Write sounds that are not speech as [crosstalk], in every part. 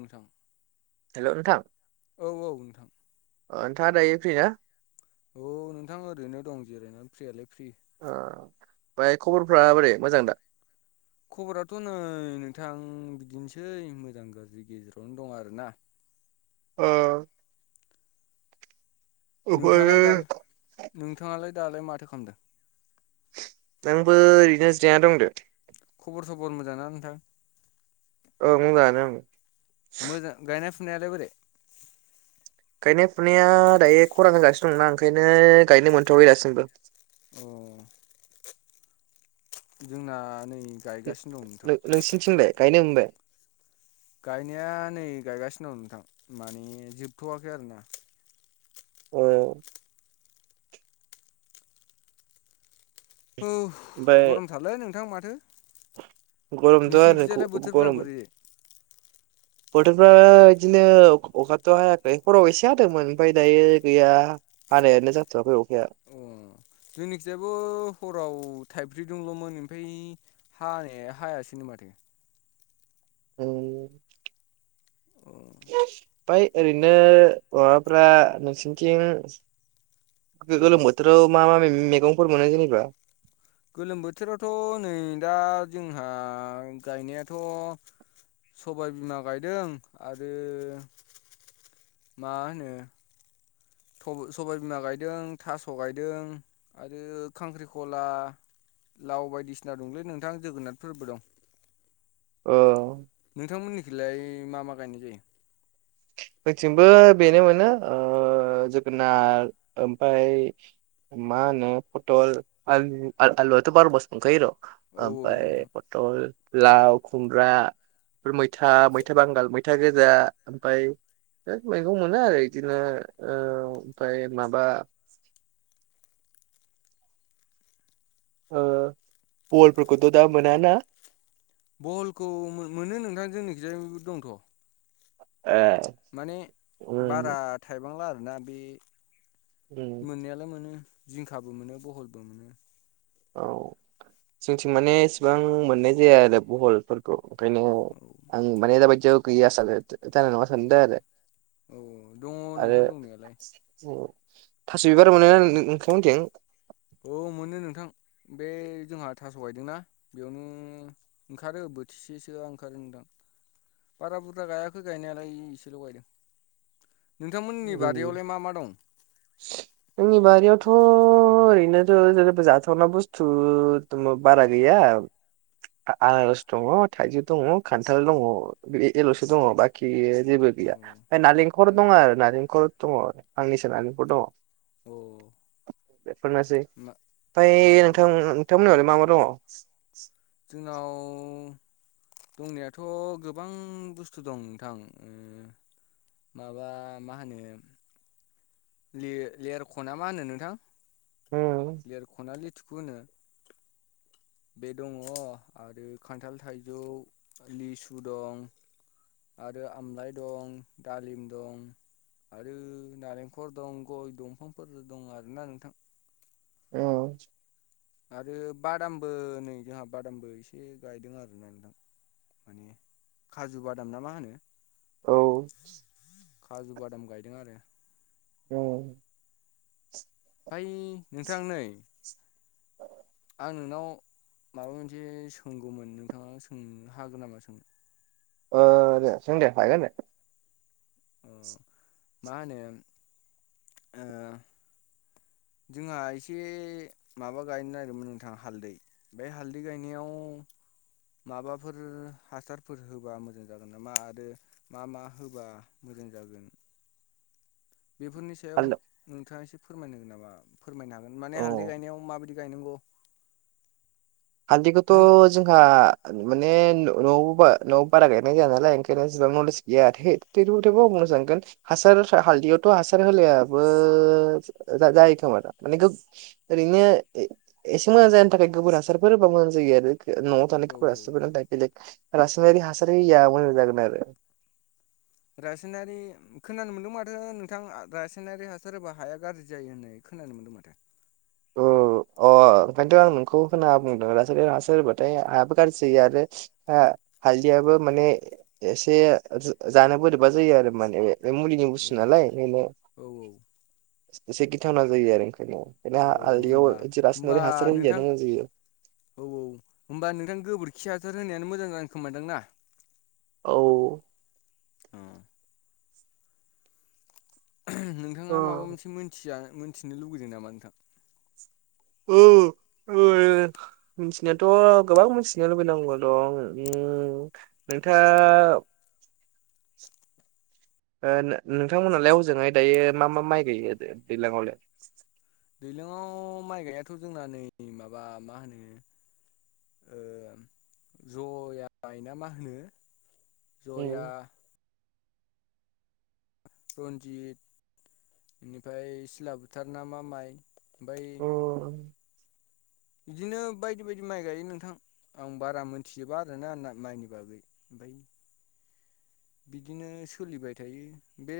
नोंथां हेल' नोंथां। औ औ नोंथां अ नोंथाङा दायो फ्रि ना? औ नोंथां ओरैनो दं जिरायनानै। फ्रियालाय फ्रि। ओ ओमफ्राय खबरफ्रा बोरै मोजां दा? खबराथ' नै नोंथां बिदिनोसै मोजां गाज्रि गेजेरावनो दं आरोना। ओ ओमफ्रायो नोंथाङालाय दा नोंथाङालाय दालाय माथो खालामदों? नोंबो ओरैनो जेरायना दंदो। खबर सबर मोजां ना नोंथां? औ मोजाङानो उम। मोजा गायनाय फुनायालाय बोरै? गायनाय फुनाया दायो खरान होगासिनो दंना ओंखायनो गायनो मोनथावबाय दासिमबो। अ। जोंना नै गायगासिनो दं नोंथां। नोंसिनिथिंलाय गायनो मोनबाय? गायनाया नै गायगासिनो दं नोंथां। माने जोबथ'वाखै आरोना ओ अफ ओमफ्राय गरमथालै नोंथां माथो। गरमथ' आरो नोंसोरनिथिजालाय बोथोरफ्रा बोरै? [inaudible] बोथोरफा बिदिनो अखाथ' हायाखै खराव एसे हादोंमोन ओमफ्राय दायो गैया। हानायानो जाथआखै अखाया। जोंनिखियायाबो हराव थाइफ्रि दंल'मोन ओमफफ्राय हानाय हायासैनो माथो। उम उम ओफाय ओरैनो माबाफ्रा नोंसनिथिं गो-गोलोम औ बोथोराव मा मा मे-मैगंफोर मोनो जेनेबा गोलोम बोथोरावथ' नै दा जोंहा गायनायाथ' सबाय बिमा गायदों आरो मा होनो थबो सबायबिमा गायदों थास' गायदों आरो खांख्रिखला लाव बायदिसिना दंलै नोंथां जोगोनाथ फोरबो दं अ नोंथांमोननिखौलाय मा मा गायनाय जायो जोंनिथिंबो बेनो मोनो जोगोनार ओमफफ्राय मा होन पटल आलु आलुआाथ' बार मास मोनखायो र औ ओमफफ्राय नोंथां पटल लाव खुमब्रा बे मैथा मैथा बांगाल मैथा गोजा ओमफ्राय बिराद मैगं मोनो आरो इदिनो ओ ओमफ्राय माबा ओ बहलफोरखौथ' दा मोनाना? बहलखौ मो-मोनो नोंथां जोंनिखिजाय दंथ' ए माने उम बारा थाइबांला आरोना बे उम मोननायालाय मोनो जिंखाबो मोनो बहलबो मोनो। औ जोंथिं माने इसेबां मोननाय जाया आरो बहलफोर औ आं मने बदियाव गैया सानो जानाय नङा औ सानदों आरो औ दङ नोंथां दंनायालाय आरो थास' बिबार मोनो नोंथां मोन्निथिं औ मोनो नोंथां बे जोंहा थास' गायदोंना बेयावनो ओंखारो बोथिसेसोआ ओंखारो नोंदां बारा बुरजा गायाखै गायनायालाय एसेल' गायदों नोंथांमोननि बारिैयावलाय मा मा दं जोंनि बारियावथ' ओरैनोथ' जेनेबा जाथावना बुस्थु होनबाबो बारा गैया आनारस दङ थाइजौ दङ खान्थाल दङ बे एल'सो दङ बा खि जेबो गैया ओमफ्राय नारेंखल दङ आरो नारेंखल दङ आंनैसो नालेंखर दङ औ अ बेफोरनोसै मा ओमफ्राय औ नोंथां नोंथांमोननियावलाय मा मा दङ जोंनाव दंनायाथ' गोबां बुस्थु दं नोंथां माबा मा होनो ल लेरख'ना मा होनो नोंथां लेरख'ना लेथिखु होनो बे दङ आरो खान्थाल थाइजौ लिसु दं आरो आमलाइ दं दालिम दं आरो नारेंखल दं गय दंफांफोर दं आरोना नोंथां औ आरो बादामबो नै जोंहा बादामबो एसे गायदों आरोना नोंथां माने खाजु बादाम ना मा होनो औ खाजु बादाम गायदों आरो औ फाइ नोंथां नै आं नोंनाव माबा मोनसे सोंगौमोन नोंथाङा सोंनो हागोन नामा सोंनो ओ दे सोंदे हागोन दे अ मा होनो ओ जोंहा एसे माबा गायनो नागिरदोंमोन नोंथां हालदै बे हालदै गायनायाव माबाफोर हासारफोर होबा मोजां जागोन नामा आरो मा मा होबा मोजां जागोन बेफोरनि सायाव हालदै नोंथाङा एसे फोरमायना होगोन नामा फोरमायनो हागोन माने औ हालदै गायनायाव माबायदि गायनांगौ हालदिखौथ' नों जोंहा माने न'आव न'आवबो बारा गायनाय जाया नालाय ओंखायनो एसेबां नलेज गैया [unintelligible] हासार हालदैयावथ' हासार होलायाबो जायो खोमा दा माने गो ओरैनो एसे मोजां जानायनि थाखाय गोबोर हासार फोर होबा मोजां जायो आरो न' आव थानाय औ गोबोर हासारफोरा दा बेलेग रासायनारि हासार होयैआ मोजां जागोन आरो रासायनारि खोनानो मोन्दों माथो नोंथां रासायनारि हासार होबा हाया गाज्रि जायो होननाय खोनानो मोनदों माथो औ अ अ ओंखायनोथ' आं नोंखौ होनाङा बुंदों रासायनारि हासार होबाथाय हायाबो गाज्रि आरो हा हालदियाबो माने एसे जानो बोरैबा जायो आरो माने बे मुलि नि औ बुस्थु नालाय ओंखायनो औ औ एसे गिथावना जायो आरो ओंखायनो बेना अ हालदिआव होमबा बिदि होमबा रासायनारि हासार नोंथां होयैआनो मोजां जायो औ औ होनोमबा नोंथां गोबोरखि हासार होनायानो मोजां जागोन खोमादां ना औ अ ओ नोंथाङा माबा मोनसे मोनथिया मोनथिनो लुगैदों नामा नोंथां औ मिथिनायाथ' गोबां मिथिनो लुबैनांगौ दं उम नोंथाङा ओ नोंथांमोनालाय हजोङो दायो मा मा माइ गायोयो दैलांआवलाय दैलांआव माइ गायाथ' जोंना नै माबा मा होनो ओ जय ना मा होनो जया रन्जित बेनिफ्राय सिला बोथार ना मा माइ ओमफ्राय बिदिनो बायदि बायदि माइ गायो नोंथां आं बारा मोनथिजोबा आरोना माइनि बागै बै बिदिनो सोलिबाय थायो बे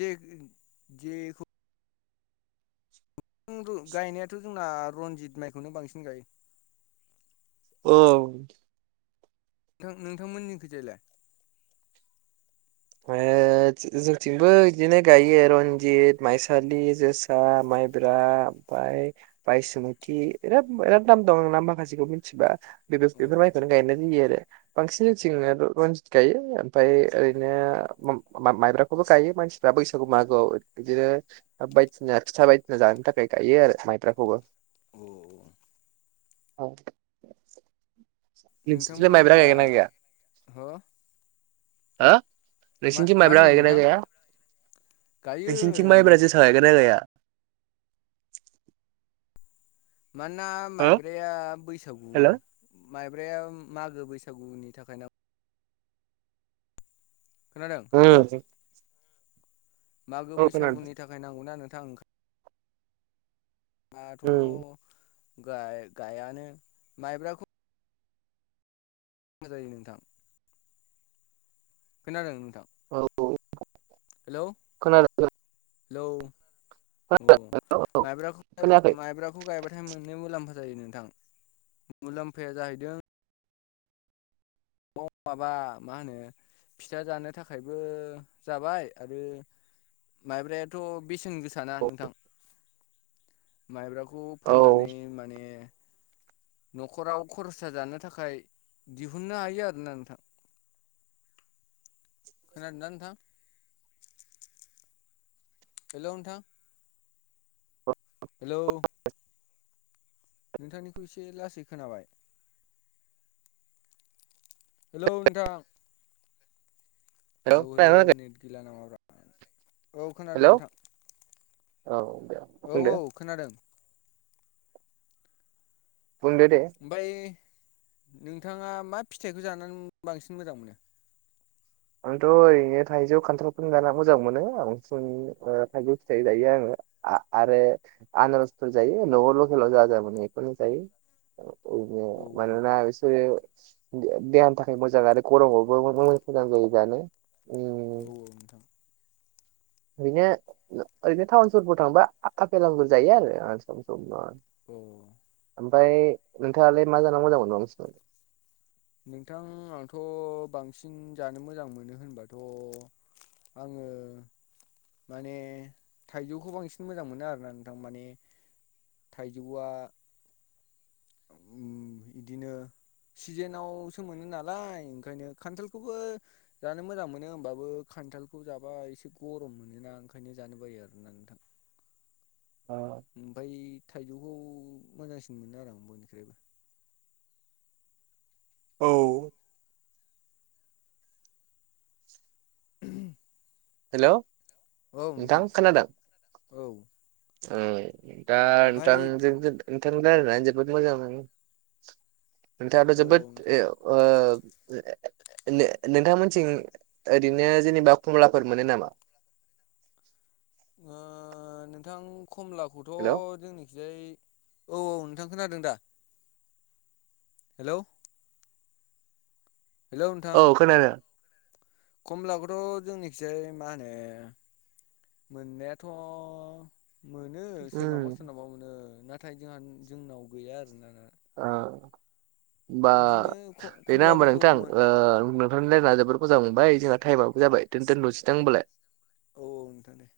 जे जेखौ गायनायाथ' जोंना रनजित माइखौनो बांसिन गायो औ नोंथां नोंथांमोननिखैजायलाय मायो जोंथिंबो बिदिनो गायो रनजित माइसालि जोसा माइब्रा ओमफ्राय बायसुमति बिराद बिराद नाम दं नाम माखासेखौ मिथिबा [unintelligible] अ बेफोर माइखौनो गायनाय जायो आरो बांसिन जोंनिथिं रनजित गायो ओमफ्राय ओरै नो मा माइब्राखौबो गायो मानसिफ्रा बैसागु मागोआव बिदिनो। आ बाय आ बाय जथायाय आरो माइब्राखौबो। अ'। औ। नोंसिनि थिंजाय माइब्रा नोंथांमोनना गायना गाया? हो हा। मा नोंसिनिथिं मा माइब्रा होनदों गायगोना नोंथां गाया गायो नोंसिनिथिं माइब्रा नोंथां जोसा गायगोना गाया? मानो ना हो माइब्राया बैसागु माइब्राया मागो बैसागुनि थाखाय नां खोनादों हेल' मागो औ खोनादों बैसागुनि थाख भाहायनांगौना नोंथां। [unintelligible] दात उम गाय गायानो माइब्राखौ हा जायो नोंथां। खोनादों नोंथां? औ। ‌ खोना [inaudible] हेल' औ [unintelligible] औ माइब्रा खोनायाखै खौ गायबाथाय मोननै मुलाम्फा जायो नोंथां। मुलाम्फाया जाहैदों। बाव माबा माहोनो फिथा जानो थाखायबो जाबाय आरो। माइब्रायाथ' बेसेन गोसा ना नोंथां। [inaudible] माइब्राखौ औ फाननानै माने न'खराव खरसा जानो थाखाय दिहुननो हायो आरो ना नोंथां। खोनादोंना नोंथां? हेल' नोंथां। हेल' नोंथांनिखौ एसे लासै खोनाबाय। हेल' नोंथां। हेल' हेल' नेट गैला नामब्रा हेल' औ दे औ होन्दो औ खोनादों? बुंदो दे। ओमफाय नोंथाङा मा फिथाइखौ जानानै बांसिन मोजां मोनो? आंथ' ओरै नो थाइजौ खान्थालखौनो गाना मोजां मोनो आं बांसिन थाइजौ फिथाइ दायो आङो। आ-आरो आनारसफोर जायो ल'आव लकेलाव जा जा मोनो बेखौनो जायो। औ [unintelligible] मानोना ओ दे देहानि थाखाय मोजां आरो गरमावबो मोजां [unintelligible] जां जायो जानो। औ ओरैनो नोंथां। [inaudible] ओरैनो ओरैनो टाउन सहरफोराव थांबा आ-आफेल आंगुर जायो आरो ओ सम सम [unintelligible] [unintelligible] ओमफाय नोंथाङालाय मा जाना मोजां मोनबा [unintelligible] नोंथां आंथ' बांसिन जानो मोजां मोनो होनबाथ'। आङो। माने थाइजौखौ बांसिन मोजां मोनो आरोना नोंथां। माने थाइजौआ उम बिदिनो। सिजेनाव सो मोनो नालाय ओंखायनो खान्थालखौबो जानो मोजां मोनो होमबाबो खान्थालखौ जाबा एसे गरम मोनो ना ओंखायनो जानो बायो आरो ना नोंथां। आ। ओमफाय थाइजौखौ मोजांसिन मोनो आरो आं बयनिख्राबो। औ। हेलौ नोंथां खोनादों औ उम दा ओमफाय नोंथांजों नोंथांजों रायलायनानै जोबोद मोजां मोनदों नोंथाङाथ' औ जोबोद नोंथां एउ ओ नों-नोंथांमोनथिं ओरैनो जेनेबा खमला फोर मोनो नामा? ओ नोंथां खमलाखौथ' हेलौ जोंनिखिजाय औ औ नोंथां खोनादों दा हेलौ हेलौ नोंथां औ खोनादों खमलाखौथ' जोंनिखिसाय मा होनो मोननायाथ' मोनो सोरनावबा उम सोरनावबा मोनो नाथाय जोंहा जोंनाव गैया आरोना आ होमबा बिदिनो बे ना होमबा खमलाफोरखौ नोंथां मोन ओ नोंथाजों रायलायना जोबोर मोजां मोनबाय जोंना थाइमाबबो जाबाय दोनथ'सै होनबालाय औ औ नोंथां दे